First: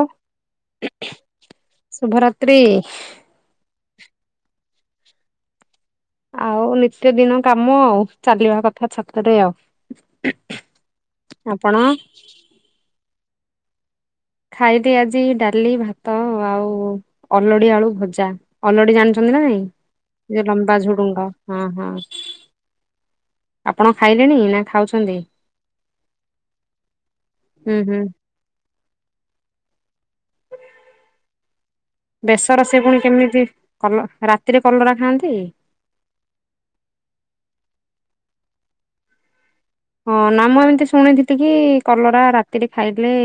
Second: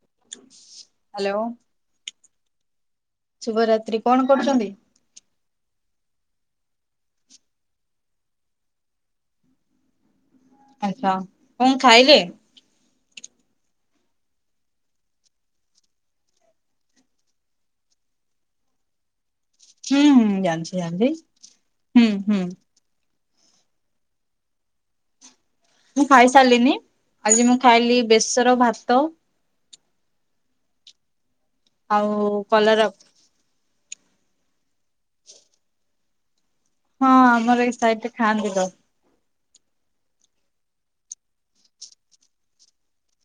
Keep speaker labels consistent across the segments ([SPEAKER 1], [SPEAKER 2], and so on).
[SPEAKER 1] ଆଉ
[SPEAKER 2] ହ୍ୟାଲୋ।
[SPEAKER 1] [unintelligible] ଶୁଭରାତ୍ରି।
[SPEAKER 2] ଶୁିବରାତ୍ରି କଣ କରୁଛନ୍ତି?
[SPEAKER 1] ଆଉ ନିତ୍ୟ ଦିନ କାମ ଆଉ ଚାଲିବା କଥା ଛତରେ ଆଉ।
[SPEAKER 2] ଆଛା
[SPEAKER 1] ଆପଣ
[SPEAKER 2] କଣ ଖାଇଲେ?
[SPEAKER 1] ଖାଇଲି ଆଜି ଡାଲି ଭାତ ଆଉ ଅଲଡି ଆଳୁ ଭଜା ଅଲୋଡି ଜାଣିଛୁ? ଛନ୍ତି ନା ନାଇଁ
[SPEAKER 2] ହୁଁ ହୁଁ
[SPEAKER 1] ଯ
[SPEAKER 2] ଜାଣିଛି
[SPEAKER 1] ଲମ୍ବା
[SPEAKER 2] ଜାଣିଛି
[SPEAKER 1] ଝୁଡୁଙ୍ଗ ହଁ ହଁ।
[SPEAKER 2] ହୁଁ ହୁଁ
[SPEAKER 1] ଆପଣ ଖାଇଲେଣି ନା ଖାଉଛନ୍ତି?
[SPEAKER 2] ମୁଁ ଖାଇସାରିଲିନି ଆଜି ମୁଁ
[SPEAKER 1] ହୁଁ ହୁଁ
[SPEAKER 2] ଖାଇଲି ବେସର ଭାତ। ଆଉ
[SPEAKER 1] ବେଶର ସେ
[SPEAKER 2] କଲରା
[SPEAKER 1] ପୁଣି କେମିତି କଲ ରାତିରେ କଲରା ଖାଆନ୍ତି?
[SPEAKER 2] ହଁ ଆମର ଏଇ ସାଇଟ୍ ରେ ଖାଆନ୍ତି ତ।
[SPEAKER 1] ହଁ ନା ମୁଁ ଏମିତି ଶୁଣିଥିଲି କି କଲରା ରାତିରେ ଖାଇଲେ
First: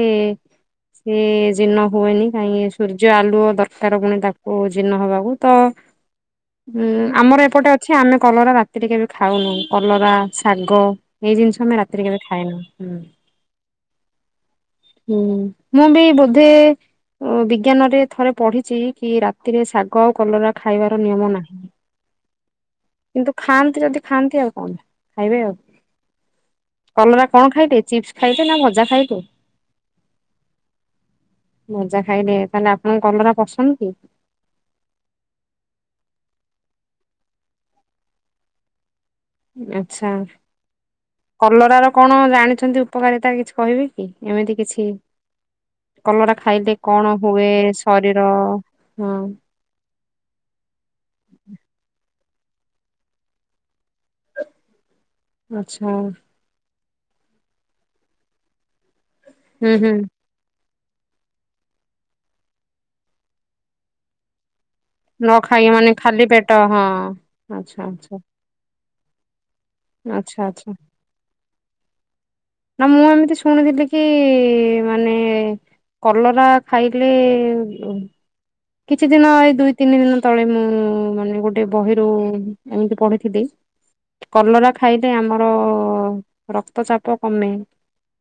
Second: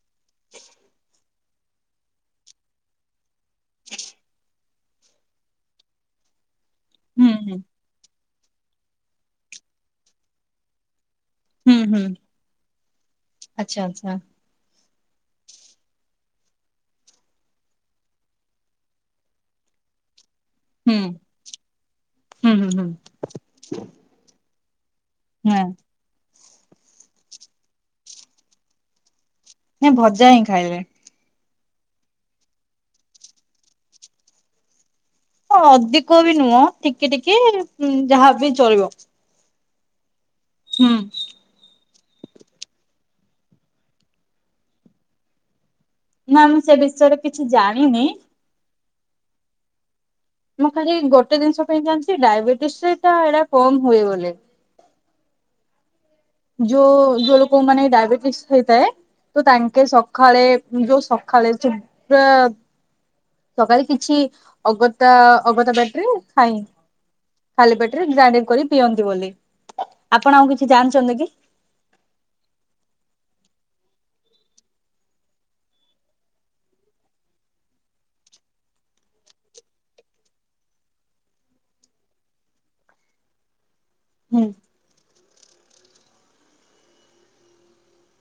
[SPEAKER 1] ସେ ଜୀର୍ଣ୍ଣ ହୁଏନି କାହିଁକି ସୂର୍ଯ୍ୟ ଆଳୁଅ ଦରକାର ପୁଣି ତାକୁ ଜୀର୍ଣ୍ଣ ହେବାକୁ ତ [inaudible] ଉଁ
[SPEAKER 2] ହୁଁ
[SPEAKER 1] ଆମର
[SPEAKER 2] ହୁଁ
[SPEAKER 1] ଏପଟେ ଅଛି ଆମେ କଲରା ରାତିରେ କେବେ ଖାଉନୁ କଲରା, ଶାଗ ଏଇ ଜିନିଷ ଆମେ
[SPEAKER 2] ହୁଁ ହୁଁ
[SPEAKER 1] ରାତିରେ କେବେ ଖାଇନୁ।
[SPEAKER 2] ଆଚ୍ଛା ଆଚ୍ଛା
[SPEAKER 1] ହୁଁ ମୁଁ ବି ବୋଧେ ବିଜ୍ଞାନରେ ଥରେ ପଢିଛି କି ରାତିରେ ଶାଗ ଆଉ କଲରା
[SPEAKER 2] ହୁଁ
[SPEAKER 1] ଖାଇବାର ନିୟମ ନାହିଁ।
[SPEAKER 2] ହୁଁ ହୁଁ ହୁଁ
[SPEAKER 1] କିନ୍ତୁ ଖାଆନ୍ତି ଯଦି ଖାଆନ୍ତି ଆଉ କଣ ଖାଇବେ ଆଉ।
[SPEAKER 2] ନାଇଁ
[SPEAKER 1] କଲରା କଣ ଖାଇବେ ଚିପ୍ସ ଖାଇବେ ନା ଭଜା ଖାଇବେ?
[SPEAKER 2] ନାଁ ଭଜା ହିଁ ଖାଇଲେ।
[SPEAKER 1] ମଜା ଖାଇଲେ, ତାହେଲେ ଆପଣଙ୍କ କଲରା ପସନ୍ଦ କି?
[SPEAKER 2] ହଁ ଅଧିକ ବି ନୁହଁ ଟିକେ ଟିକେ ଯାହାବ ଚଳିବ।
[SPEAKER 1] ଆଚ୍ଛା।
[SPEAKER 2] ହୁଁ।
[SPEAKER 1] କଲର ର କଣ ଜାଣିଛନ୍ତି ଉପକାରିତା? କିଛି କହିବି କି ଏମିତି କିଛି। କଲରା
[SPEAKER 2] ନା ମୁଁ ସେ
[SPEAKER 1] ଖାଇଲେ କଣ
[SPEAKER 2] ବିଷୟରେ କିଛି
[SPEAKER 1] ହୁଏ
[SPEAKER 2] ଜାଣିନି।
[SPEAKER 1] ଶରୀର? ହଁ
[SPEAKER 2] ମୁଁ ଖାଲି ଗୋଟେ ଜିନିଷ ପାଇଁ ଜାଣିଛି ଡାଇବେଟିସ ରେ ଏଇଡା କମ ହୁଏ ବୋଲି।
[SPEAKER 1] ଆଚ୍ଛା।
[SPEAKER 2] ଯୋଉ ଯୋଉ ଲୋକ ମାନେ ଡାଇବେଟିସ ହେଇଥାଏ ତ
[SPEAKER 1] ହୁଁ
[SPEAKER 2] ତାଙ୍କେ
[SPEAKER 1] ହୁଁ
[SPEAKER 2] ସକାଳେ ଯୋଉ ସକାଳେ ସେ ପା ସକାଳେ କିଛି ଅଗ
[SPEAKER 1] ନ ଖାଇ
[SPEAKER 2] ଅଗତା
[SPEAKER 1] ମାନେ
[SPEAKER 2] ବେଟରେ
[SPEAKER 1] ଖାଲି ପେଟ
[SPEAKER 2] ଖାଇ
[SPEAKER 1] ହଁ ଆଚ୍ଛା
[SPEAKER 2] ଖାଲି ବେଟରେ
[SPEAKER 1] ଆଚ୍ଛା।
[SPEAKER 2] ଗ୍ରାଇଡି କରି ପିଅନ୍ତି ବୋଲି
[SPEAKER 1] ଆଚ୍ଛା
[SPEAKER 2] ଆପଣ ଆଉ କିଛି
[SPEAKER 1] ଆଚ୍ଛା
[SPEAKER 2] ଜାଣିଛନ୍ତି କି?
[SPEAKER 1] ନା ମୁଁ ଏମିତି ଶୁଣିୁଥିଲି କି ମାନେ କଲରା ଖାଇଲେ କିଛି ଦିନ ଏଇ ଦୁଇ ତିନି ଦିନ ତଳେ ମୁଁ ମାନେ ଗୋଟେ ବହିରୁ ଏମିତି ପଢିଥିଲି।
[SPEAKER 2] ହୁଁ
[SPEAKER 1] କଲରା ଖାଇଲେ ଆମର ରକ୍ତ ଚାପ କମେ।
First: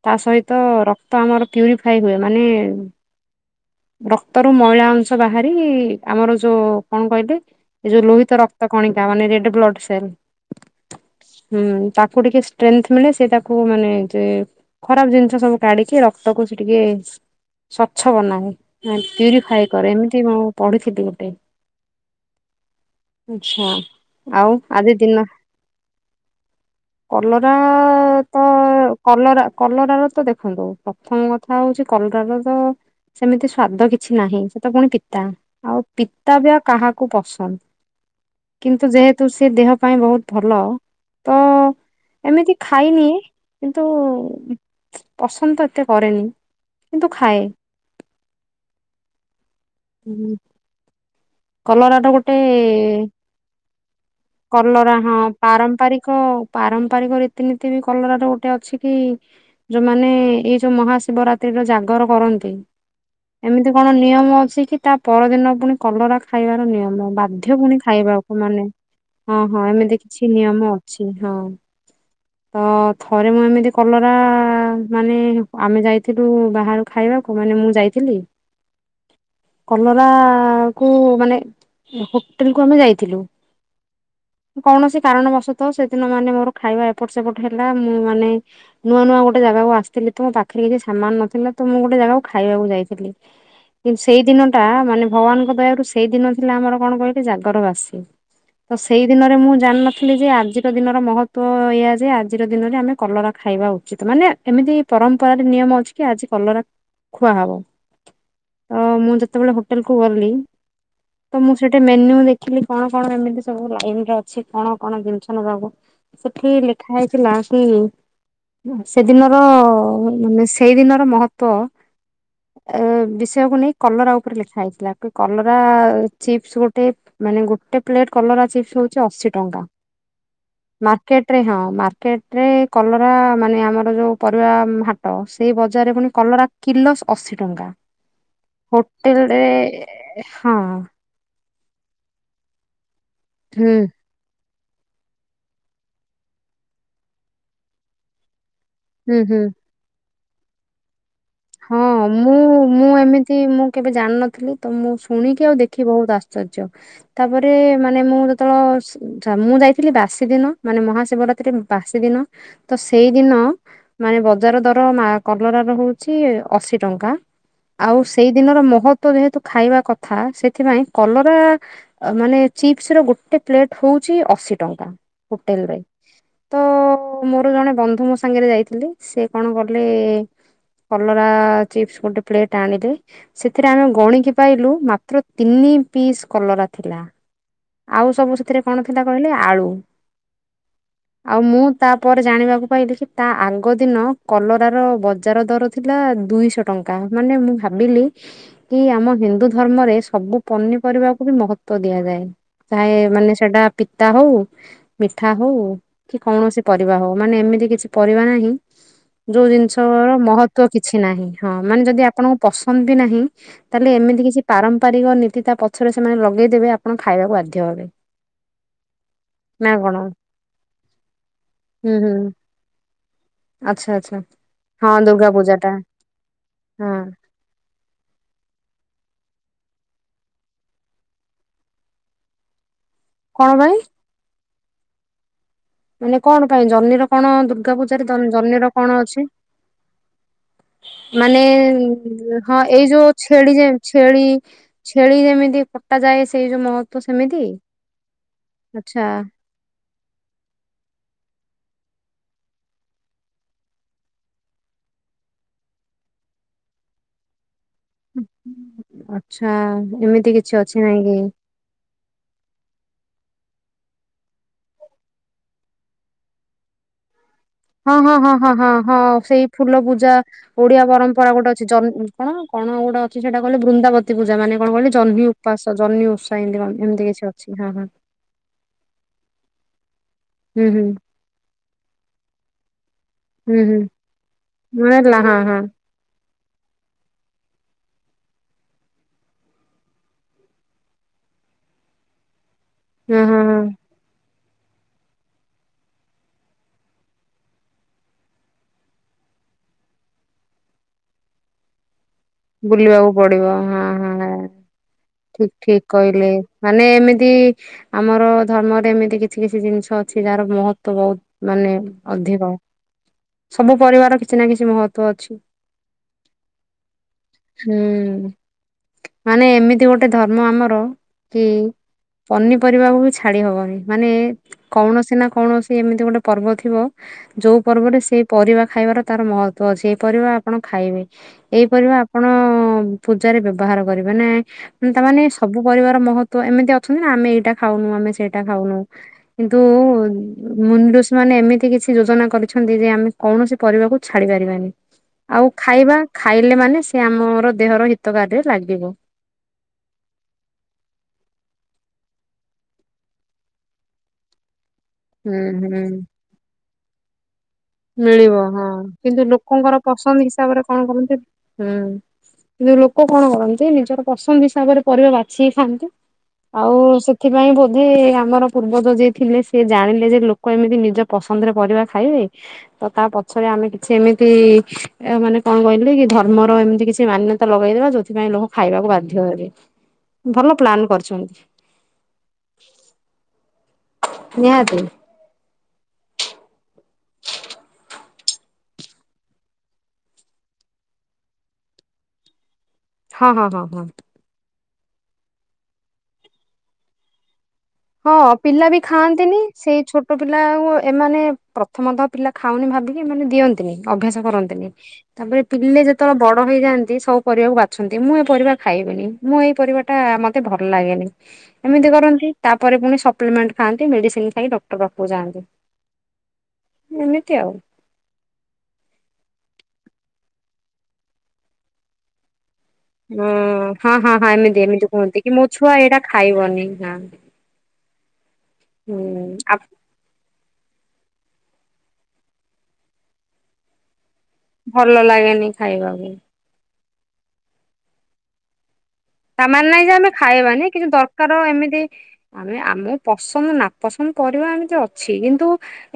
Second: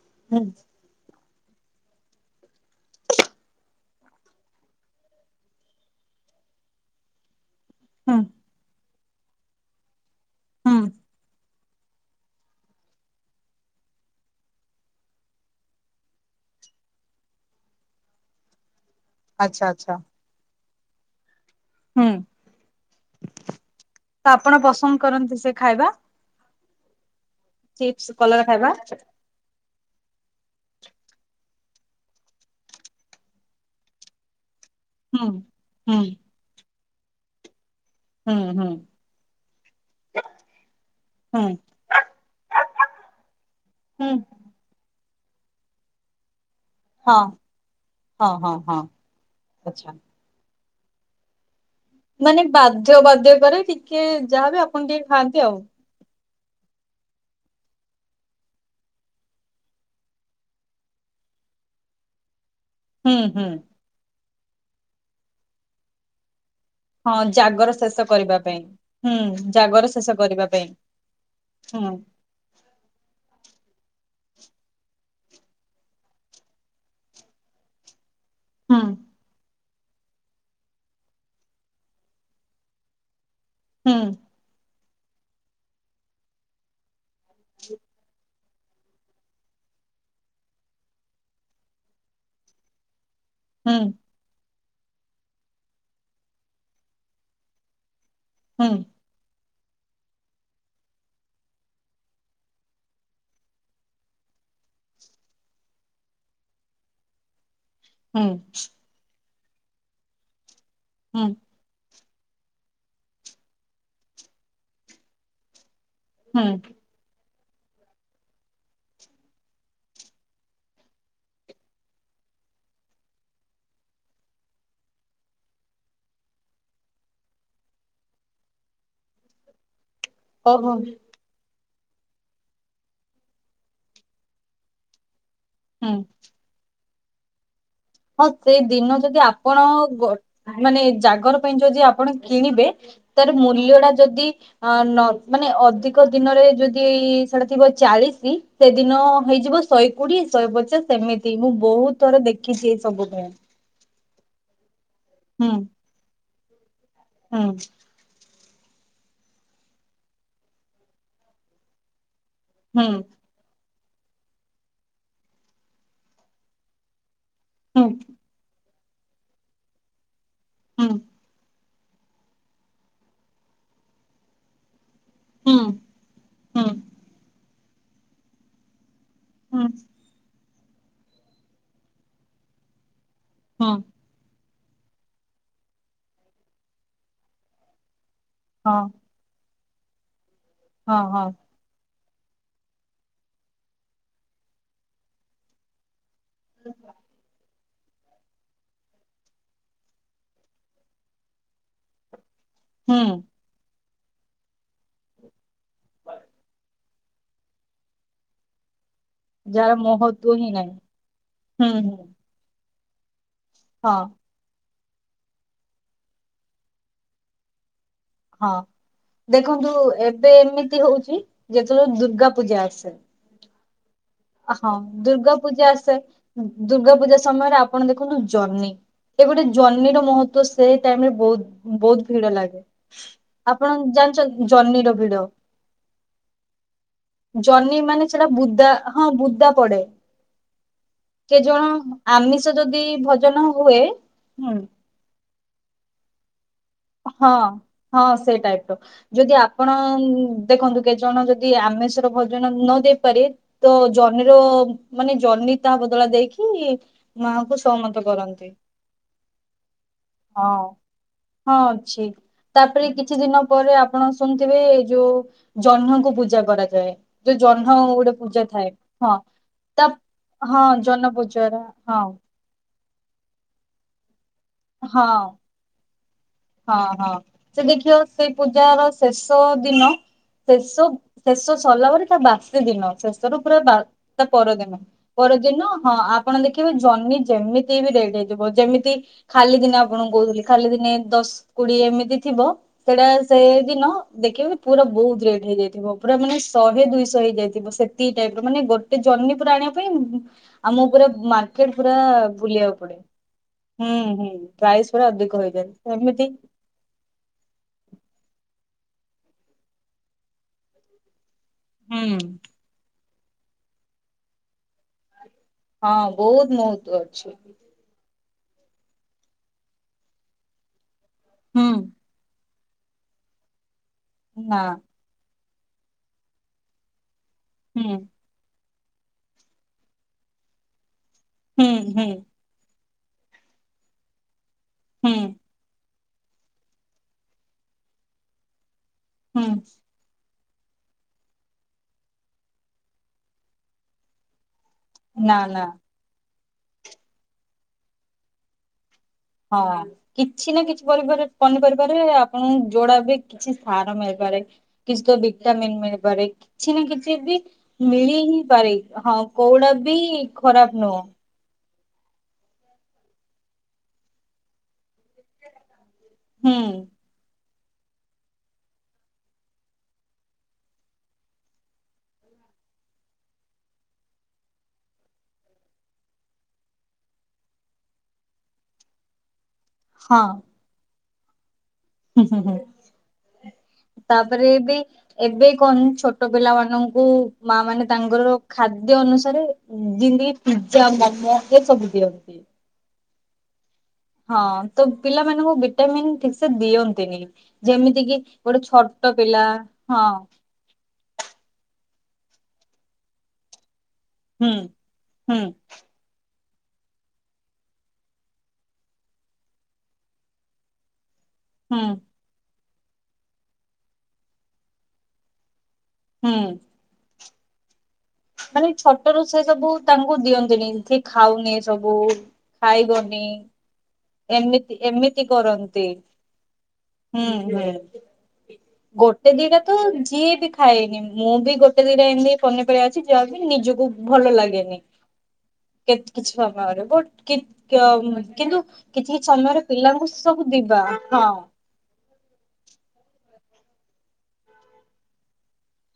[SPEAKER 1] ତା
[SPEAKER 2] ହୁଁ
[SPEAKER 1] ସହିତ ରକ୍ତ ଆମର ପରିଫାଇ ହୁଏ ମାନେ ରକ୍ତ ର ମଳା ଅ ବାହାରି ଆମର ଯୋଉ କଣ କହିଲେ? ଯୋଉ
[SPEAKER 2] ହୁଁ
[SPEAKER 1] ଲୋହିତ ରକ୍ତ କଣିକା ମାନେ ରେଡ୍ ବ୍ଲଡ଼୍ ସେଲ।
[SPEAKER 2] ହୁଁ
[SPEAKER 1] ହୁଁ, ତାକୁ ଟିକେ ଷ୍ଟ୍ରେନ୍ଥ ମିଳେ ସେ ତାକୁ ମାନେ ଯେ ଖରାପ ଜିନିଷ ସବୁ କାଢିକି ରକ୍ତ କି ସେ ଟିକେ ସ୍ୱଚ୍ଛ ବନାଏ।
[SPEAKER 2] ଆଚ୍ଛା
[SPEAKER 1] ପ୍ୟୁରିଫାଇ କରେ
[SPEAKER 2] ଆଚ୍ଛା
[SPEAKER 1] ଏମିତି ମୁଁ ପଢିଥିଲି ଗୋଟେ
[SPEAKER 2] ହୁଁ
[SPEAKER 1] ଆଚ୍ଛା
[SPEAKER 2] ତ
[SPEAKER 1] ଆଉ
[SPEAKER 2] ଆପଣ
[SPEAKER 1] ଆଜି
[SPEAKER 2] ପସନ୍ଦ
[SPEAKER 1] ଦିନ
[SPEAKER 2] କରନ୍ତି ସେ ଖାଇବା
[SPEAKER 1] କଲରା
[SPEAKER 2] ଚିପ୍ସ
[SPEAKER 1] ତ
[SPEAKER 2] କଲରା ଖାଇବା
[SPEAKER 1] କଲରା। କଲର ର ତ ଦେଖନ୍ତୁ ପ୍ରଥମ କଥା ହଉଛି କଲର ର ତ ସେମିତି ସ୍ଵାଦ କିଛି ନାହିଁ ସେ ତ ପୁଣି ପିତା
[SPEAKER 2] ହୁଁ
[SPEAKER 1] ଆଉ
[SPEAKER 2] ହୁଁ
[SPEAKER 1] ପିତା ବି ଆଉ କାହାକୁ ପସନ୍ଦ।
[SPEAKER 2] ହୁଁ ହୁଁ
[SPEAKER 1] କିନ୍ତୁ ଯେହେତୁ ସେ ଦେହ ପାଇଁ ବହୁତ ଭଲ ତ
[SPEAKER 2] ହୁଁ
[SPEAKER 1] ଏମିତି ଖାଇନି କିନ୍ତୁ
[SPEAKER 2] ହୁଁ
[SPEAKER 1] ପସନ୍ଦ ତ ଏତେ କରେନି କିନ୍ତୁ
[SPEAKER 2] ହଁ
[SPEAKER 1] ଖାଏ।
[SPEAKER 2] ହଁ ହଁ ହଁ ଆଚଛା।
[SPEAKER 1] କଲରା ଟା ଗୋଟେ
[SPEAKER 2] ମାନେ ବାଧ୍ୟ ବାଧ୍ୟ କରେ ଟିକେ ଯାହାବି ଆପଣ
[SPEAKER 1] କଲରା
[SPEAKER 2] ଟିକେ
[SPEAKER 1] ହଁ
[SPEAKER 2] ଖାଆନ୍ତି ଆଉ
[SPEAKER 1] ପାରମ୍ପରିକ ପାରମ୍ପାରିକ ରୀତିନୀତି ରେ କଲର ଟା ଗୋଟେ ଅଛି କି ଯୋଉମାନେ ଏଇ ଯୋଉ ମହାଶିବରାତ୍ରିର ଜାଗର କରନ୍ତି।
[SPEAKER 2] ହୁଁ ହୁଁ।
[SPEAKER 1] ଏମିତି କଣ ନିୟମ ଅଛି କି ତା ପରଦିନ ପୁଣି କଲରା ଖାଇବାର ନିୟମ
[SPEAKER 2] ହଁ
[SPEAKER 1] ବାଧ୍ୟ
[SPEAKER 2] ଜାଗର
[SPEAKER 1] ପୁଣି
[SPEAKER 2] ଶେଷ
[SPEAKER 1] ଖାଇବାକୁ
[SPEAKER 2] କରିବା ପାଇଁ
[SPEAKER 1] ମାନେ ହଁ
[SPEAKER 2] ହୁଁ
[SPEAKER 1] ହଁ
[SPEAKER 2] ଜାଗର
[SPEAKER 1] ଏମିତି
[SPEAKER 2] ଶେଷ
[SPEAKER 1] କିଛି
[SPEAKER 2] କରିବା ପାଇଁ
[SPEAKER 1] ନିୟମ ଅଛି ହଁ।
[SPEAKER 2] ହୁଁ
[SPEAKER 1] ତ ଥରେ ମୁଁ ଏମିତି କଲରା ମାନେ ଆମେ ଯାଇଥିଲୁ ବାହ ଖାଇବାକୁ କୁ ମାନେ ମୁଁ ଯାଇଥିଲି।
[SPEAKER 2] ହୁଁ।
[SPEAKER 1] କଲରା କୁ ମାନେ ହୋଟେଲ କୁ ଆମେ ଯାଇଥିଲୁ।
[SPEAKER 2] ହୁଁ।
[SPEAKER 1] କୌଣସି କାରଣ ବସ ତହ ସେଦିନ ମାନେ ମୋର ଖାଇବା ଏପଟ ସେପଟ ହେଲା ମୁଁ ମାନେ ନୂଆ ନୂଆ ଗୋଟେ ଜାଗାକୁ ଆସିଥିଲି ତ ମୋ ପାଖରେ କିଛି ସାମାନ ନଥିଲା ତ ମୁଁ ଗୋଟେ ଜାଗାକୁ ଖାଇବାକୁ ଯାଇଥିଲି।
[SPEAKER 2] ହୁଁ
[SPEAKER 1] କି ସେଇ ଦିନଟା ମାନେ ଭଗବାନଙ୍କ ଦୟାରୁ ସି ସେଇ ଦିନ ଥିଲା ଆମର କଣ କହିଲେ ଜାଗର ବାସି
[SPEAKER 2] ହୁଁ
[SPEAKER 1] ତ ସେଇ ଦିନରେ ମୁଁ ଜାଣିନଥିଲି ଯେ ଆଜିର ଦିନର ମହତ୍ଵ ଏହା ଯେ ଆଜିର ଦିନରେ ଆମେ କଲରା ଖାଇବା ଉଚିତ। ମାନେ ଏମିତି ପରମ୍ପରାରେ ନିୟମ ଅଛି କି ଆଜି କଲରା ଖୁଆହବ।
[SPEAKER 2] ହୁଁ।
[SPEAKER 1] ତ ମୁଁ ଯେତେବେଳେ ହୋଟେଲକୁ ଗଲି।
[SPEAKER 2] ହୁଁ
[SPEAKER 1] ତ ମୁଁ ସେଠି ମେନ୍ୟୁ ଦେଖିଲି କଣ କଣ ଏମିତି ସବୁ ଲାଇନରେ ଅଛି କଣ କଣ ଜିନିଷ ନବାକୁ?
[SPEAKER 2] ହୁଁ
[SPEAKER 1] ସେଠି ଲେଖା ହେଇଥିଲା କି ସେଦିନର ମାନେ ସେଇଦିନର ମହତ୍ବ। ଏ ବିଷୟକୁୁ ନେଇ କଲରା ଉପରେ ଲେଖା ହେଇଥିଲା କି କଲରା ପୁରା ଚିପ୍ସ ଗୋଟେ ମାନେ ଗୋଟେ ପ୍ଲେଟ କଲରା ଚିପ୍ସ ହଉଚ ଅଶୀ ଟଙ୍କା।
[SPEAKER 2] ଓହୋ।
[SPEAKER 1] ମାର୍କେଟରେ ହଁ ମାର୍କେଟରେ କଲରା ମାନେ ଆମର ଯେଉ ପରିବା ହା ସେଇ
[SPEAKER 2] ହୁଁ
[SPEAKER 1] ବଜାରରେ ପୁଣି କଲରା କିଲୋ ଅଶୀ ଟଙ୍କା।
[SPEAKER 2] ହଁ ସେଇ ଦିନ ଯଦି
[SPEAKER 1] ହୋଟେଲରେ
[SPEAKER 2] ଆପଣ
[SPEAKER 1] ହଁ
[SPEAKER 2] ମାନେ ଜାଗର ପାଇଁ ଯଦି ଆପଣ କିଣିବେ ତାର
[SPEAKER 1] ହୁଁ
[SPEAKER 2] ମୂଲ୍ୟଟା ଯଦି ଅ ନ ମାନେ ଅଧିକ ଦିନରେ ଯଦି ସେଟା ଥିବ ଚାଳିଶି। ସେଦିନ
[SPEAKER 1] ହୁଁ ହୁଁ
[SPEAKER 2] ହେଇଯିବ ଶହେ କୋଡିଏ ଶହେ ପଚାଶ ସେମିତି ମୁଁ
[SPEAKER 1] ହଁ
[SPEAKER 2] ବହୁତ ଥର
[SPEAKER 1] ମୁଁ
[SPEAKER 2] ଦେଖିଛି।
[SPEAKER 1] ମୁଁ
[SPEAKER 2] ସବୁ ପାଇଁ
[SPEAKER 1] ଏମିତି ମୁଁ କେବେ ଜାଣିନଥିଲି ତ ମୁଁ ଶୁଣିକି
[SPEAKER 2] ହୁଁ
[SPEAKER 1] ଆଉ ଦେଖି ବହୁତ ଆଶ୍ଚର୍ଯ୍ୟ।
[SPEAKER 2] ହୁଁ
[SPEAKER 1] ତାପରେ ମା ମାନେ ମୁଁ ଯେତେବେଳେ ମୁଁ ଯାଇଥିଲି ବାସି ଦିନ ମାନେ ମହାଶିବରାତ୍ରି ବାସି ଦିନ। ତ
[SPEAKER 2] ହୁଁ
[SPEAKER 1] ସେଇଦିନ ମାନେ ବଜାର ଦର କଲରାର ହଉ ଛି ଅଶୀ ଟଙ୍କା
[SPEAKER 2] ହୁଁ
[SPEAKER 1] ଆଉ ସେଇ ଦିନର ମହତ୍ଵ ଯେହେତୁ ଖାଇବା କଥା ସେଥିପାଇଁ
[SPEAKER 2] ହୁଁ
[SPEAKER 1] କଲରା ମାନେ ଚିପ୍ସର ଗୋଟେ ପ୍ଲେଟ ହଉଛି ଅଶୀ ଟଙ୍କା।
[SPEAKER 2] ହୁଁ
[SPEAKER 1] ହୋଟେଲରେ ତ
[SPEAKER 2] ହୁଁ
[SPEAKER 1] ମୋର ଜଣେ ବନ୍ଧୁ ମୋ ସାଙ୍ଗରେ ଯାଇଥିଲେ। ସେ କଣ
[SPEAKER 2] ହୁଁ
[SPEAKER 1] କଲେ କଲରା ଚିପ୍ସ ଗୋଟେ ପ୍ଲେଟ ଆଣିଲେ ସେଥିରେ
[SPEAKER 2] ହୁଁ
[SPEAKER 1] ଆମେ ଗଣିକି ପାଇଲୁ ମାତ୍ର ତିନି ପିସ୍ କଲରା ଥିଲା। ଆଉ ସବୁ ସେଥିରେ
[SPEAKER 2] ହଁ
[SPEAKER 1] କଣ ଥିଲା କହିଲେ ଆଳୁ
[SPEAKER 2] ହଁ ହଁ
[SPEAKER 1] ଆଉ ମୁଁ ତାପରେ ଜାଣିବାକୁ ପାଇଲି କି ତା ଆଗ ଦିନ କଲର ର ବଜାର ଦର ଥିଲା ଦୁଇଶହ ଟଙ୍କା ମାନେ ମୁଁ ଭାବିଲି କି ଆମ ହିନ୍ଦୁ ଧର୍ମରେ ସବୁ ପନିପରିବାକୁ ବି ମହତ୍ଵ ଦିଆଯାଏ।
[SPEAKER 2] ହୁଁ
[SPEAKER 1] ଥାଏ ମାନେ ସେଟା ପିତା ହଉ ମିଠା ହଉ କି କୌଣସି ପରିବା ହଉ ମାନେ ଏମିତି କିଛି ପରିବା ନାହିଁ ଯୋଉ
[SPEAKER 2] ଯାହାର
[SPEAKER 1] ଜିନିଷ ର
[SPEAKER 2] ହିଁ
[SPEAKER 1] ମହତ୍ଵ
[SPEAKER 2] ନାହିଁ
[SPEAKER 1] କିଛି ନାହିଁ। ହଁ
[SPEAKER 2] ହୁଁ
[SPEAKER 1] ମାନେ
[SPEAKER 2] ହୁଁ
[SPEAKER 1] ଯଦି ଆପଣଙ୍କୁ ପସନ୍ଦ ବି ନାହିଁ
[SPEAKER 2] ହଁ
[SPEAKER 1] ତାହେଲେ ଏମିତି କିଛି ପାରମ୍ପରିକ ନୀତି ତା ପଛରେ ସେମାନେ ଲଗେଇଦବେ ଆପଣ ଖାଇବାକୁ ବାଧ୍ୟ ହେବେ।
[SPEAKER 2] ହଁ
[SPEAKER 1] ନା
[SPEAKER 2] ଦେଖନ୍ତୁ
[SPEAKER 1] କଣ
[SPEAKER 2] ଏବେ ଏମିତି ହଉଛି
[SPEAKER 1] ହୁଁ
[SPEAKER 2] ଯେତେବେଳେ
[SPEAKER 1] ହୁଁ
[SPEAKER 2] ଦୁର୍ଗା ପୂଜା ଆସେ।
[SPEAKER 1] ଆଚ୍ଛା ଆଚ୍ଛା।
[SPEAKER 2] ହଁ ଦୁର୍ଗା ପୂଜା ଆସେ
[SPEAKER 1] ହଁ
[SPEAKER 2] ଦୁର୍ଗା ପୂଜା ସମୟରେ ଆପଣ ଦେଖନ୍ତୁ ଜର୍ନି। ଏ ଗୋଟେ ଜନିର ମହତ୍ୱ ସେଇ ଟାଇମରେ ବହୁତ ବହୁତ ଭିଡ ଲାଗେ।
[SPEAKER 1] କଣ ପାଇଁ
[SPEAKER 2] ଆପଣ ଜାଣିଛନ୍ତି ଜର୍ନିର ଭିଡ?
[SPEAKER 1] ମାନେ କଣ ପାଇଁ ଜହ୍ନିର କଣ ଦୁର୍ଗା
[SPEAKER 2] ଜହ୍ନି ମାନେ
[SPEAKER 1] ପୂଜାରେ
[SPEAKER 2] ସେଟା ବୁଦା
[SPEAKER 1] ଜହ୍ନିର କଣ
[SPEAKER 2] ହଁ
[SPEAKER 1] ଅଛି
[SPEAKER 2] ବୁଦା ପଡେ। କେ
[SPEAKER 1] ମାନେ
[SPEAKER 2] ଜଣ ଆମିଷ
[SPEAKER 1] ହଁ
[SPEAKER 2] ଯଦି
[SPEAKER 1] ଏଇ ଯୋଉ
[SPEAKER 2] ଭଜନ
[SPEAKER 1] ଛେଳି ଯେ
[SPEAKER 2] ହୁଏ
[SPEAKER 1] ଛେଳି
[SPEAKER 2] ହୁଁ
[SPEAKER 1] ଛେଳି ଯେମିତି କଟାଯାଏ ସେଇ ଯୋଉ ମହ
[SPEAKER 2] ହଁ। ହଁ, ସେ ଟାଇପ ର
[SPEAKER 1] ଆଚ୍ଛା
[SPEAKER 2] ଯଦି ଆପ ଆପଣ ଦେଖନ୍ତୁ କେତେ ଜଣ ଯଦି ଆମିଷର ଭୋଜନ ନ ଦେଇପାରିବେ ତ ଜହ୍ନିର ମାନେ ଜହ୍ନି ତା ବଦଳରେ ଦେଇକି ମାଙ୍କୁ
[SPEAKER 1] ଆଛା। ଏମିତି
[SPEAKER 2] ହଁ
[SPEAKER 1] କିଛି ଅଛି ନାଇଁ କି?
[SPEAKER 2] ହଁ ଅଛି। ତାପରେ କିଛି ଦିନ ପରେ ଆପଣ ଶୁଣିୁଥିବେ ଯୋଉ ଜହ୍ନକୁ ପୂଜା କରାଯାଏ। ଯୋଉ ଜହ୍ନ
[SPEAKER 1] ହଁ, ହଁ,
[SPEAKER 2] ଗୋଟେ
[SPEAKER 1] ହଁ,
[SPEAKER 2] ପୂଜା
[SPEAKER 1] ହଁ, ହଁ,
[SPEAKER 2] ଥାଏ
[SPEAKER 1] ହଁ ସେଇ ଫୁଲ
[SPEAKER 2] ତା
[SPEAKER 1] ପୂଜା
[SPEAKER 2] ହଁ
[SPEAKER 1] ଓଡିଆ
[SPEAKER 2] ଜହ୍ନ
[SPEAKER 1] ପରମ୍ପରା ଗୋଟେ
[SPEAKER 2] ପୂଜାର
[SPEAKER 1] ଅଛି ଜ
[SPEAKER 2] ହଁ
[SPEAKER 1] କଣ? କଣ ଗୋଟେ ଅଛି ସେଟା କହିଲେ ବୃନ୍ଦାବତି ପୂଜା। ମାନେ କଣ କହିଲେ?
[SPEAKER 2] ହଁ
[SPEAKER 1] ଜହ୍ନି ଉପାସ, ଜହ୍ନି ଓଷା
[SPEAKER 2] ହଁ ହଁ
[SPEAKER 1] ଏମିତି କିଛି ଅଛି
[SPEAKER 2] ସେ
[SPEAKER 1] ହଁ ହଁ
[SPEAKER 2] ଦେଖିବ ସେଇ ପୂଜାର ଶେଷ ଦିନ।
[SPEAKER 1] ହୁଁ
[SPEAKER 2] ଶେଷ,
[SPEAKER 1] ହୁଁ
[SPEAKER 2] ଶେଷ ସରିଲା ପରେ ତା ବାସି ଦିନ। ଶେଷ ପୁରା
[SPEAKER 1] ହୁଁ
[SPEAKER 2] ବା
[SPEAKER 1] ହୁଁ
[SPEAKER 2] ତା ପରଦିନ।
[SPEAKER 1] ମିଳିଲା ହଁ
[SPEAKER 2] ପରଦିନ ହଁ ଆପଣ ଦେଖିବେ ଜହ୍ନି ଯେମିତି ହେଲେ ଦିଆ ଯାଇଥିବ। ଯେମିତି ଖାଲି ଦିନେ ଆପଣଙ୍କୁ କହୁଥିଲି। ଖାଲି ଦିନେ ଦଶ କୋଡିଏ ଏମିତି ଥିବ। ସେଟା
[SPEAKER 1] ହଁ
[SPEAKER 2] ସେ
[SPEAKER 1] ହଁ ହଁ
[SPEAKER 2] ଦିନ ଦେଖିବେ। ପୁରା ବହୁତ ରେଟ୍ ହେଇଯାଇଥିବ। ପୁରା ମାନେ ଶହେ ଦୁଇଶହ ହେଇଯାଇଥିବ। ସେତିକି ଟାଇପ ର ମାନେ ସେ ଜହ୍ନି ପୁରା ଆଣିବା ପାଇଁ ଆମକୁ ପୁରା ମାର୍କେଟ ପୁରା
[SPEAKER 1] ବୁଲିବାକୁ ପଡିବ। ହଁ,
[SPEAKER 2] ହୁଁ ହୁଁ
[SPEAKER 1] ହଁ,
[SPEAKER 2] ପ୍ରାଇସ୍ ପୁରା ଅଧିକ
[SPEAKER 1] ଠିକ
[SPEAKER 2] ହେଇଯାଏ
[SPEAKER 1] ଠିକ
[SPEAKER 2] ସେମିତି
[SPEAKER 1] କହିଲେ। ମାନେ ଏମିତି ଆମର ଧର୍ମରେ ଏମିତି କିଛି କିଛି ଜିନିଷ ଅଛି ଯାହାର ମହତ୍ଵ ବହୁତ ମାନେ
[SPEAKER 2] ହୁଁ।
[SPEAKER 1] ଅଧିକ। ସବୁ ପରିବାର କିଛି ନା କିଛି ମହତ୍ୱ ଅଛି।
[SPEAKER 2] ହଁ ବହୁତ ମହତ୍ଵ ଅଛି।
[SPEAKER 1] ହୁଁ, ମାନେ ଏମିତି ଗୋଟେ ଧର୍ମ ଆମର ହୁଁ। ପନିପରିବାକୁ ବି ଛାଡି ହବନି। ମାନେ
[SPEAKER 2] ନା
[SPEAKER 1] କୌଣସି ନା କୌଣସି ଏମିତି ଗୋଟେ ପର୍ବ ଥିବ, ଯୋଉ
[SPEAKER 2] ହୁଁ
[SPEAKER 1] ପର୍ବରେ ସେ ପରିବା ଖାଇବାର ତାର ମହତ୍ଵ ଅଛି। ଏଇ ପରିବା ଆପଣ ଖାଇବେ ଏଇ
[SPEAKER 2] ହୁଁ
[SPEAKER 1] ପରିବା
[SPEAKER 2] ହୁଁ
[SPEAKER 1] ହଁ, ପୂଜାରେ ବ୍ୟବହାର କରିବା ନା ତା
[SPEAKER 2] ହୁଁ
[SPEAKER 1] ମାନେ ସବୁ ପରିବା ମହତ୍ୱ ଏମିତି ଅଛନ୍ତି ନା ଆମେ ଏଇଟା ଖାଉନୁ, ଆମେ ସେଇଟା ଖାଉନୁ,
[SPEAKER 2] ହୁଁ
[SPEAKER 1] କିନ୍ତୁ ମୁନି ରୁଷ ମାନେ ଏମିତି କିଛି ଯୋଜନା କରିଛନ୍ତି ଯେ, ଆମେ କୌଣସି ପରିବାକୁ ଛାଡି ପାରିବାନି।
[SPEAKER 2] ନା
[SPEAKER 1] ଆଉ
[SPEAKER 2] ନା
[SPEAKER 1] ଖାଇବା। ଖାଇଲେ ମାନେ ସେ ଆମର ଦେହର ହିତକାରରେ ଲାଗିବ।
[SPEAKER 2] ହଁ କିଛି ନା କିଛି ପରିବାର ପନିପରିବାରେ ଆପଣଙ୍କୁ ଯୋଡା ବି କିଛି ସାର ମିଳିପାରେ। କିଛି ତ
[SPEAKER 1] ହୁଁ
[SPEAKER 2] ଭିଟାମିନ
[SPEAKER 1] ହୁଁ।
[SPEAKER 2] ମିଳିପାରେ। କିଛି ନା କିଛି ବି ମିଳି ହିଁ
[SPEAKER 1] ମିଳିବ। ହଁ
[SPEAKER 2] ପାରେ
[SPEAKER 1] କିନ୍ତୁ
[SPEAKER 2] କୋଉଡା
[SPEAKER 1] ଲୋକଙ୍କର
[SPEAKER 2] ବି
[SPEAKER 1] ପସନ୍ଦ ହିସାବରେ
[SPEAKER 2] ଖରାପ
[SPEAKER 1] କଣ
[SPEAKER 2] ନୁହଁ
[SPEAKER 1] କରନ୍ତି? ହୁଁ। କିନ୍ତୁ ଲୋକ କଣ କରନ୍ତି? ନିଜର ପସନ୍ଦ ହିସାବରେ ପରିବା ବାଛିକି ଖାଆନ୍ତି।
[SPEAKER 2] ହୁଁ
[SPEAKER 1] ଆଉ ସେ ଏଥିପାଇଁ ବୋଧେ ଆମର ପୂର୍ବ ଯୋ ଯିଏ ଥିଲେ, ସେ ଜାଣିଲେ ଯେ ଲୋକ ଏମିତି ନିଜ ପସନ୍ଦରେ ପରିବା ଖାଇବେ। ଆଉ ତା ପଛରେ ଆମେ କିଛି ଏମିତି ଆ ମାନେ କଣ କହିଲେ କି ଧର୍ମର ଏମିତି କିଛି ମାନ୍ୟତା ଲଗାଇଦବା ଯୋଉଥିପାଇଁ ଲୋକ ଖାଇବାକୁ ବାଧ୍ୟ ହେବେ।
[SPEAKER 2] ହଁ
[SPEAKER 1] ଭଲ ପ୍ଲାନ କରିଛନ୍ତି?
[SPEAKER 2] ହୁଁ ହୁଁ ହୁଁ। ତାପରେ ଏବେ
[SPEAKER 1] ନିହାତି
[SPEAKER 2] ଏବେ କଣ ଛୋଟ ପିଲା ମାନଙ୍କୁ ମା ମାନେ ତାଙ୍କର ଖାଦ୍ୟ ଅନୁସାରେ ଯେମିତି ପିଜ୍ଜା ମୋମୋ ଏ ସବୁ ଦିଅନ୍ତି।
[SPEAKER 1] ହଁ ହଁ ହଁ ହଁ।
[SPEAKER 2] ହଁ। ତ ପିଲାମାନଙ୍କୁ ବିଟାମିନ ଠିକ ସେ ଦିଅନ୍ତିନି। ଯେମିତି କିି
[SPEAKER 1] ହଁ।
[SPEAKER 2] ଗୋଟେ
[SPEAKER 1] ପିଲା ବି
[SPEAKER 2] ଛୋଟ
[SPEAKER 1] ଖାଆନ୍ତିନି
[SPEAKER 2] ପିଲା
[SPEAKER 1] ସେଇ
[SPEAKER 2] ହଁ
[SPEAKER 1] ଛୋଟ ପିଲା ଆଉ ଏମାନେ, ପ୍ରଥମ ତଃ ପିଲା ଖାଉନି ଭାବିକି ଏମାନେ ଦିଅନ୍ତିନି। ଅଭ୍ୟାସ
[SPEAKER 2] ହୁଁ
[SPEAKER 1] କରନ୍ତିନି
[SPEAKER 2] ହୁଁ
[SPEAKER 1] ତାପରେ ପିଲେ ଯେ ତ ବଡ଼ ହେଇଯାଆନ୍ତି ସବୁ ପରିବାକୁ ବାଛନ୍ତି ମୁଁ ଏ ପରିବା ଖାଇବିନି ମୁଁ ଏଇ ପରିବାଟା ମୋତେ ଭଲ ଲାଗେନି ତ
[SPEAKER 2] ହୁଁ
[SPEAKER 1] ଏମିତି କରନ୍ତି ତାପରେ ପୁଣି ସପ୍ଲିମେଣ୍ଟ ଖାଆନ୍ତି ମେଡ଼ିସିନ୍ ଖାଇ ଡକ୍ଟର ପାଖକୁ ଯାଆନ୍ତି।
[SPEAKER 2] ହୁଁ।
[SPEAKER 1] ଏମିତି ଆଉ।
[SPEAKER 2] ମାନେ ଛୋଟରୁ ସେ ସବୁ ତାଙ୍କୁ ଦିଅନ୍ତିନି ସିଏ ଖାଉନି ସବୁ। ଖାଇବନି।
[SPEAKER 1] ଉଁ ହଁ ହଁ।
[SPEAKER 2] ଏମି
[SPEAKER 1] ଏମିତି କୁହନ୍ତି
[SPEAKER 2] ଏମିତି
[SPEAKER 1] କି ମୋ ଛୁଆ
[SPEAKER 2] କରନ୍ତି
[SPEAKER 1] ଏଇଟା ଖାଇବନି ହଁ
[SPEAKER 2] ହୁଁ ହୁଁ।
[SPEAKER 1] ହୁଁ
[SPEAKER 2] ଗୋଟେ
[SPEAKER 1] ଆ
[SPEAKER 2] ଦିଟାତ ଯିଏ ବି ଖାଇନି ମୁଁବି ଗୋଟେ ଦିଇଟା ଏମିତି ପନିପରିବା ଅଛି ଯାହାବି ନିଜକୁ ଭଲ ଲା ଦିଏନି
[SPEAKER 1] ଭଲ ଲାଗେନି ଖାଇବାକୁ
[SPEAKER 2] ଙ୍କେତ କିଛି ସମୟରେ ବଟ୍ କିତ କିୟମ କିନ୍ତୁ କିଛି କିଛି ସମୟରେ
[SPEAKER 1] ତାମାନେ ନାହିଁଯେ
[SPEAKER 2] ପିଲାଙ୍କୁ
[SPEAKER 1] ଆମେ
[SPEAKER 2] ସବୁ
[SPEAKER 1] ଖାଇବାନି
[SPEAKER 2] ଦିବା
[SPEAKER 1] କିନ୍ତୁ
[SPEAKER 2] ହଁ
[SPEAKER 1] ଦରକାର ଏମିତି ଆମେ ଆମ ପସନ୍ଦ ନାପସନ୍ଦ ପରିବା ଏମିତି ଅଛି କିନ୍ତୁ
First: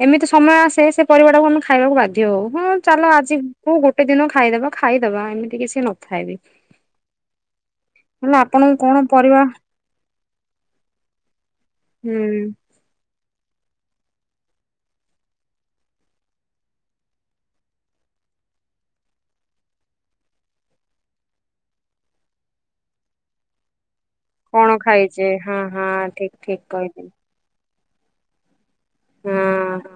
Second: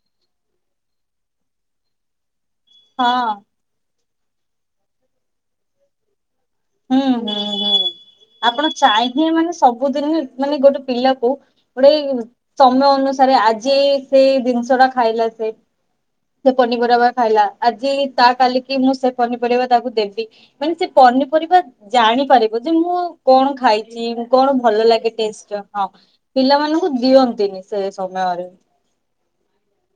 [SPEAKER 1] ଏମିତି ସମୟ ଆସେ ସେପରିବାଟାକୁ ଆମେ ଖାଇବାକୁ ବାଧ୍ୟ ହଉ ହଁ ଚାଲ ଆଜି କୋଉ ଗୋଟେ ଦିନ ଖାଇଦବା ଖାଇଦବା ଏମିତି କିଛି ନଥାଏବି।
[SPEAKER 2] ହୁଁ ହୁଁ ହୁଁ ଆପଣ
[SPEAKER 1] ଆପଣଙ୍କୁ କଣ ପରିବା
[SPEAKER 2] ଚାହିଁନି ସ ବୁ ଦିନି ମାନେ ଗୋଟେ ପିଲାକୁ ଗୋଡ଼େଇ ସ
[SPEAKER 1] ହୁଁ
[SPEAKER 2] ତମ ଅନୁସାରେ ଆଜି ଏଇ ସେଇ ଜିନିଷଟା ଖାଇଲାସେ ସେ ପନିପରିବା ଖାଇଲା ଆଜି ତା କାଲିକି ମୁଁ ସେ ପନିପରିବା ତାକୁ ଦେବି ମାନେ ସେପନିପରିବା ଜାଣିପାରିବ ଯେ ମୁଁ କଣ ଖାଇଚି କଣ ଭଲ ଲାଗେ
[SPEAKER 1] ଖାଇଛେ
[SPEAKER 2] ଟେଷ୍ଟର ହଁ
[SPEAKER 1] ଠିକ ଠିକ
[SPEAKER 2] ପିଲାମାନଙ୍କୁ
[SPEAKER 1] କହିଲେ
[SPEAKER 2] ଦିଅନ୍ତିନି ସେ ସମୟରେ।
[SPEAKER 1] ହୁଁ ହୁଁ।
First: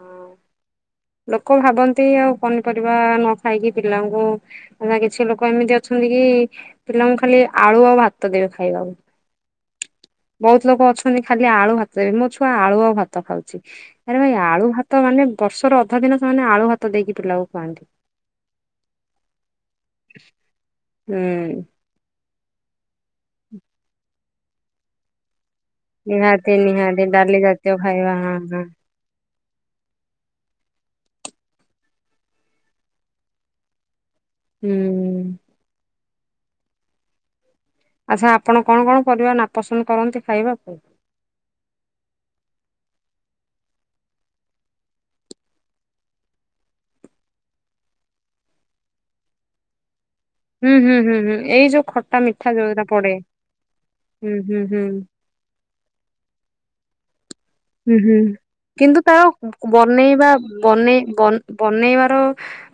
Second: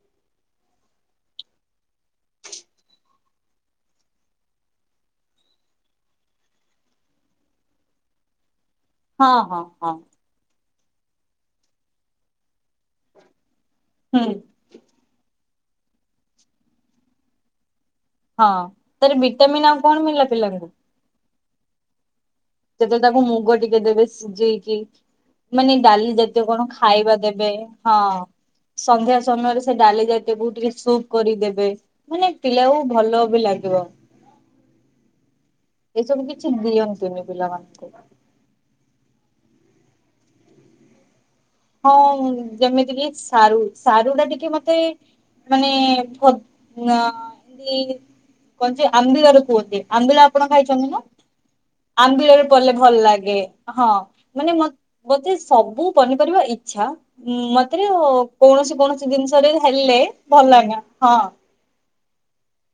[SPEAKER 1] ଲୋକ ଭାବନ୍ତି ଆଉ ପନିପରିବା ନଖାଇକି ପିଲାଙ୍କୁ କାଇଁ କିଛି ଲୋକ ଏମିତି ଅଛନ୍ତିକି ପିଲାଙ୍କୁ ଖାଲି ଆଳୁ ଆଉ ଭାତ ଦେବେ ଖାଇବାକୁ।
[SPEAKER 2] ହଁ ହଁ ହଁ।
[SPEAKER 1] ବହୁତ୍ ଲୋକ ଅଛନ୍ତି ଖାଲି ଆଳୁ ଭାତଦେବେ ମୋ ଛୁଆ ଆଳୁ ଆଉ ଭାତ ଖାଉଚି ଆରେ
[SPEAKER 2] ହୁଁ
[SPEAKER 1] ଭାଇ ଆଳୁ ଭାତ ତ ମାନେ ବର୍ଷର ଅଧା ଦିନ ସେମାନେ ଆଳୁ ଭାତ ଦେଇକି ପିଲାକୁ ଖୁଆନ୍ତି।
[SPEAKER 2] ହଁ ତାର ବିଟାମିନ୍ ଆଉ କଣ ମିଳିଲା ପିଲାଙ୍କୁ।
[SPEAKER 1] ହୁଁ।
[SPEAKER 2] ଯେତେବେଳେ ତାକୁ ମୁଗ ଟିକେ ଦେବେ ସିଯେଇକି ମାନେ ଡାଲି ଜାତୀୟ
[SPEAKER 1] ନିହାତି
[SPEAKER 2] କଣ
[SPEAKER 1] ନିହାତି
[SPEAKER 2] ଖାଇବା
[SPEAKER 1] ଡାଲି
[SPEAKER 2] ଦେବେ
[SPEAKER 1] ଜାତୀୟ
[SPEAKER 2] ହଁ।
[SPEAKER 1] ଖାଇବା ହଁ
[SPEAKER 2] ସନ୍ଧ୍ୟା ସମୟରେ ସେଡାଲି ଯାତୀୟକୁ ଟିକେ ସୁପ୍ କରିଦେବେ ମାନେ ପିଲାକୁ ଭଲବି ଲାଗିବ।
[SPEAKER 1] ହୁଁ।
[SPEAKER 2] ଏସବୁ କିଛି ଦିଅନ୍ତିନି ପିଲାମାନଙ୍କୁ।
[SPEAKER 1] ଆଚ୍ଛା ଆପଣ କଣ କଣ ପରିବା ନାପସନ୍ଦ କରନ୍ତି ଖାଇବା କୁ?
[SPEAKER 2] ହଁ ଯେମିତିକି ସାରୁ ସାରୁଟା ଟିକେ ମତେ ମାନେ ଫତ ନା ଏନି କାଞ୍ଚି ଆମ୍ବିଳାରୁ କୂଅତି ଆମ୍ବିଳା ଆପଣ
[SPEAKER 1] ହୁଁ ହୁଁ
[SPEAKER 2] ଖାଇଚନ୍ତିନା
[SPEAKER 1] ହୁଁ ହୁଁ ଏଇ ଯୋଉ ଖଟା
[SPEAKER 2] ଆମ୍ବିଳରେ
[SPEAKER 1] ମିଠା
[SPEAKER 2] ପଲେ
[SPEAKER 1] ଯୋଉରା
[SPEAKER 2] ଭଲ
[SPEAKER 1] ପଡେ
[SPEAKER 2] ଲାଗେ ହଁ
[SPEAKER 1] ହୁଁ
[SPEAKER 2] ମାନେ
[SPEAKER 1] ହୁଁ
[SPEAKER 2] ମ
[SPEAKER 1] ହୁଁ।
[SPEAKER 2] ବଧେ ସବୁ ପନିପରିବା ଇଚ୍ଛା ଉଁ ମ୍ ତୀରେ
[SPEAKER 1] ହୁଁ ହୁଁ
[SPEAKER 2] କୌଣସି
[SPEAKER 1] କିନ୍ତୁ
[SPEAKER 2] କୌଣସି
[SPEAKER 1] ତାର
[SPEAKER 2] ଜିନିଷରେ ହେଲେ
[SPEAKER 1] ବନେଇବା
[SPEAKER 2] ଭଲ ଲାଗେନି
[SPEAKER 1] ବନେଇ
[SPEAKER 2] ହଁ।
[SPEAKER 1] ବନ ବନେଇବାର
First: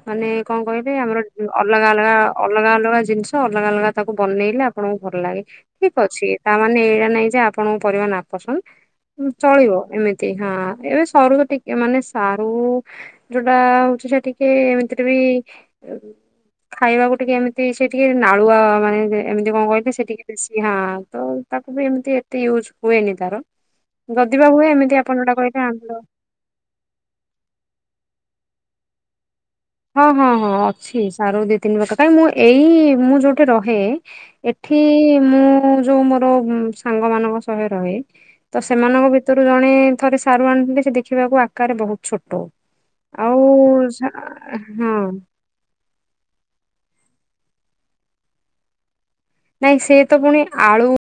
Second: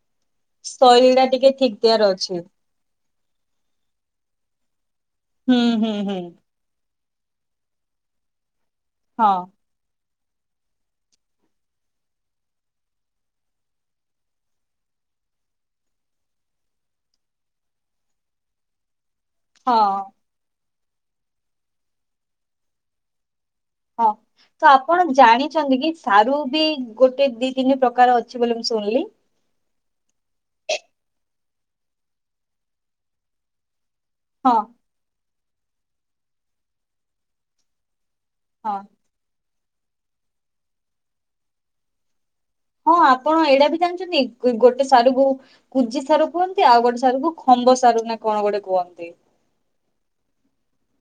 [SPEAKER 1] ମାନେ କଣ କହିଲେ
[SPEAKER 2] ଶୈଳୀ
[SPEAKER 1] ଆମର
[SPEAKER 2] ଟା ଟିକେ ଠିକ
[SPEAKER 1] ଅଲଗା
[SPEAKER 2] ଦିଆର
[SPEAKER 1] ଅଲଗା
[SPEAKER 2] ଅଛି
[SPEAKER 1] ଅଲଗା ଅଲଗା ଜିନିଷ ଅଲଗା ଅଲଗା ତାକୁ ବନେଇଲେ ଆପଣଙ୍କୁ ଭଲ ଲାଗେ।
[SPEAKER 2] ହୁଁ ହୁଁ।
[SPEAKER 1] ଠିକ
[SPEAKER 2] ହୁଁ
[SPEAKER 1] ଅଛି ତା ମାନେ ଏଇଟା ନାଇଁ ଯେ ଆପଣଙ୍କ ପରିବା ନାପସନ୍ଦ
[SPEAKER 2] ହ।
[SPEAKER 1] ରହିବ ଏମିତି ହଁ ଏବେ ସରୁ ତ ଟିକେ ମାନେ ସାରୁ ଯୋଉଟା ହଉଛି ସେ ଟିକେ ଏମିତିରେ ବି ଖାଇବାକୁ ଟିକେ ଏମିତି ସେ ଟିକେ ନାଳୁଆ ମାନେ ଏମିତି କଣ
[SPEAKER 2] ହଁ
[SPEAKER 1] କହିଲେ ସେଠିକେ ବେଶୀ ହଁ ତ ତାକୁ ବି ଏମିତି ଏତେ ୟୁଜ୍ ହୁଏନି ତାର
[SPEAKER 2] ହଁ
[SPEAKER 1] ଯଦି ବା ହୁଏ
[SPEAKER 2] ତ
[SPEAKER 1] ଏମିତି
[SPEAKER 2] ଆପଣ
[SPEAKER 1] ଯୋଉଟା କହିଲେ
[SPEAKER 2] ଜାଣିଛନ୍ତି କି
[SPEAKER 1] ଆମ୍ବୁଲ
[SPEAKER 2] ସାରୁ ବି ଗୋଟେ ଦି ତିନି ପ୍ରକାର ଅଛି ବୋଲି ମୁଁ ଶୁଣିଲି।
[SPEAKER 1] ହଁ ହଁ ହଁ ଅଛି ସାରୁ ଦି ତିନି ପାକ କାଇକି ମୁଁ ଏଇ ମୁଁ ଯୋଉଠି ରହେ
[SPEAKER 2] ହଁ
[SPEAKER 1] ଏଠି ମୁଁ ଯୋଉ ମୋର ସାଙ୍ଗ ମାନଙ୍କ ସହ ରହେ ତ
[SPEAKER 2] ହଁ
[SPEAKER 1] ସେମାନଙ୍କ ଭିତରୁ ଜଣେ ଥରେ ସାରୁ ଆଣିଥିଲେ ସେ ଦେଖିବାକୁ ଆକାରରେ ବହୁତ ଛୋଟ।
[SPEAKER 2] ହଁ
[SPEAKER 1] ଆଉ
[SPEAKER 2] ଆପଣ ଏଇଟା ବି
[SPEAKER 1] ସା-
[SPEAKER 2] ଜାଣିଛନ୍ତି ଗୋଟେ
[SPEAKER 1] ହଁ
[SPEAKER 2] ସାରୁକୁ କୁଜି ସାରୁ କୁହନ୍ତି ଆଉ ଗୋଟେ ସାରୁ କୁ ଖମ୍ବ ସାରୁ ନା କଣ ଗୋଟେ କୁହନ୍ତି।
[SPEAKER 1] ନାଇଁ ସେଏ ତ ପୁଣି ଆଳୁ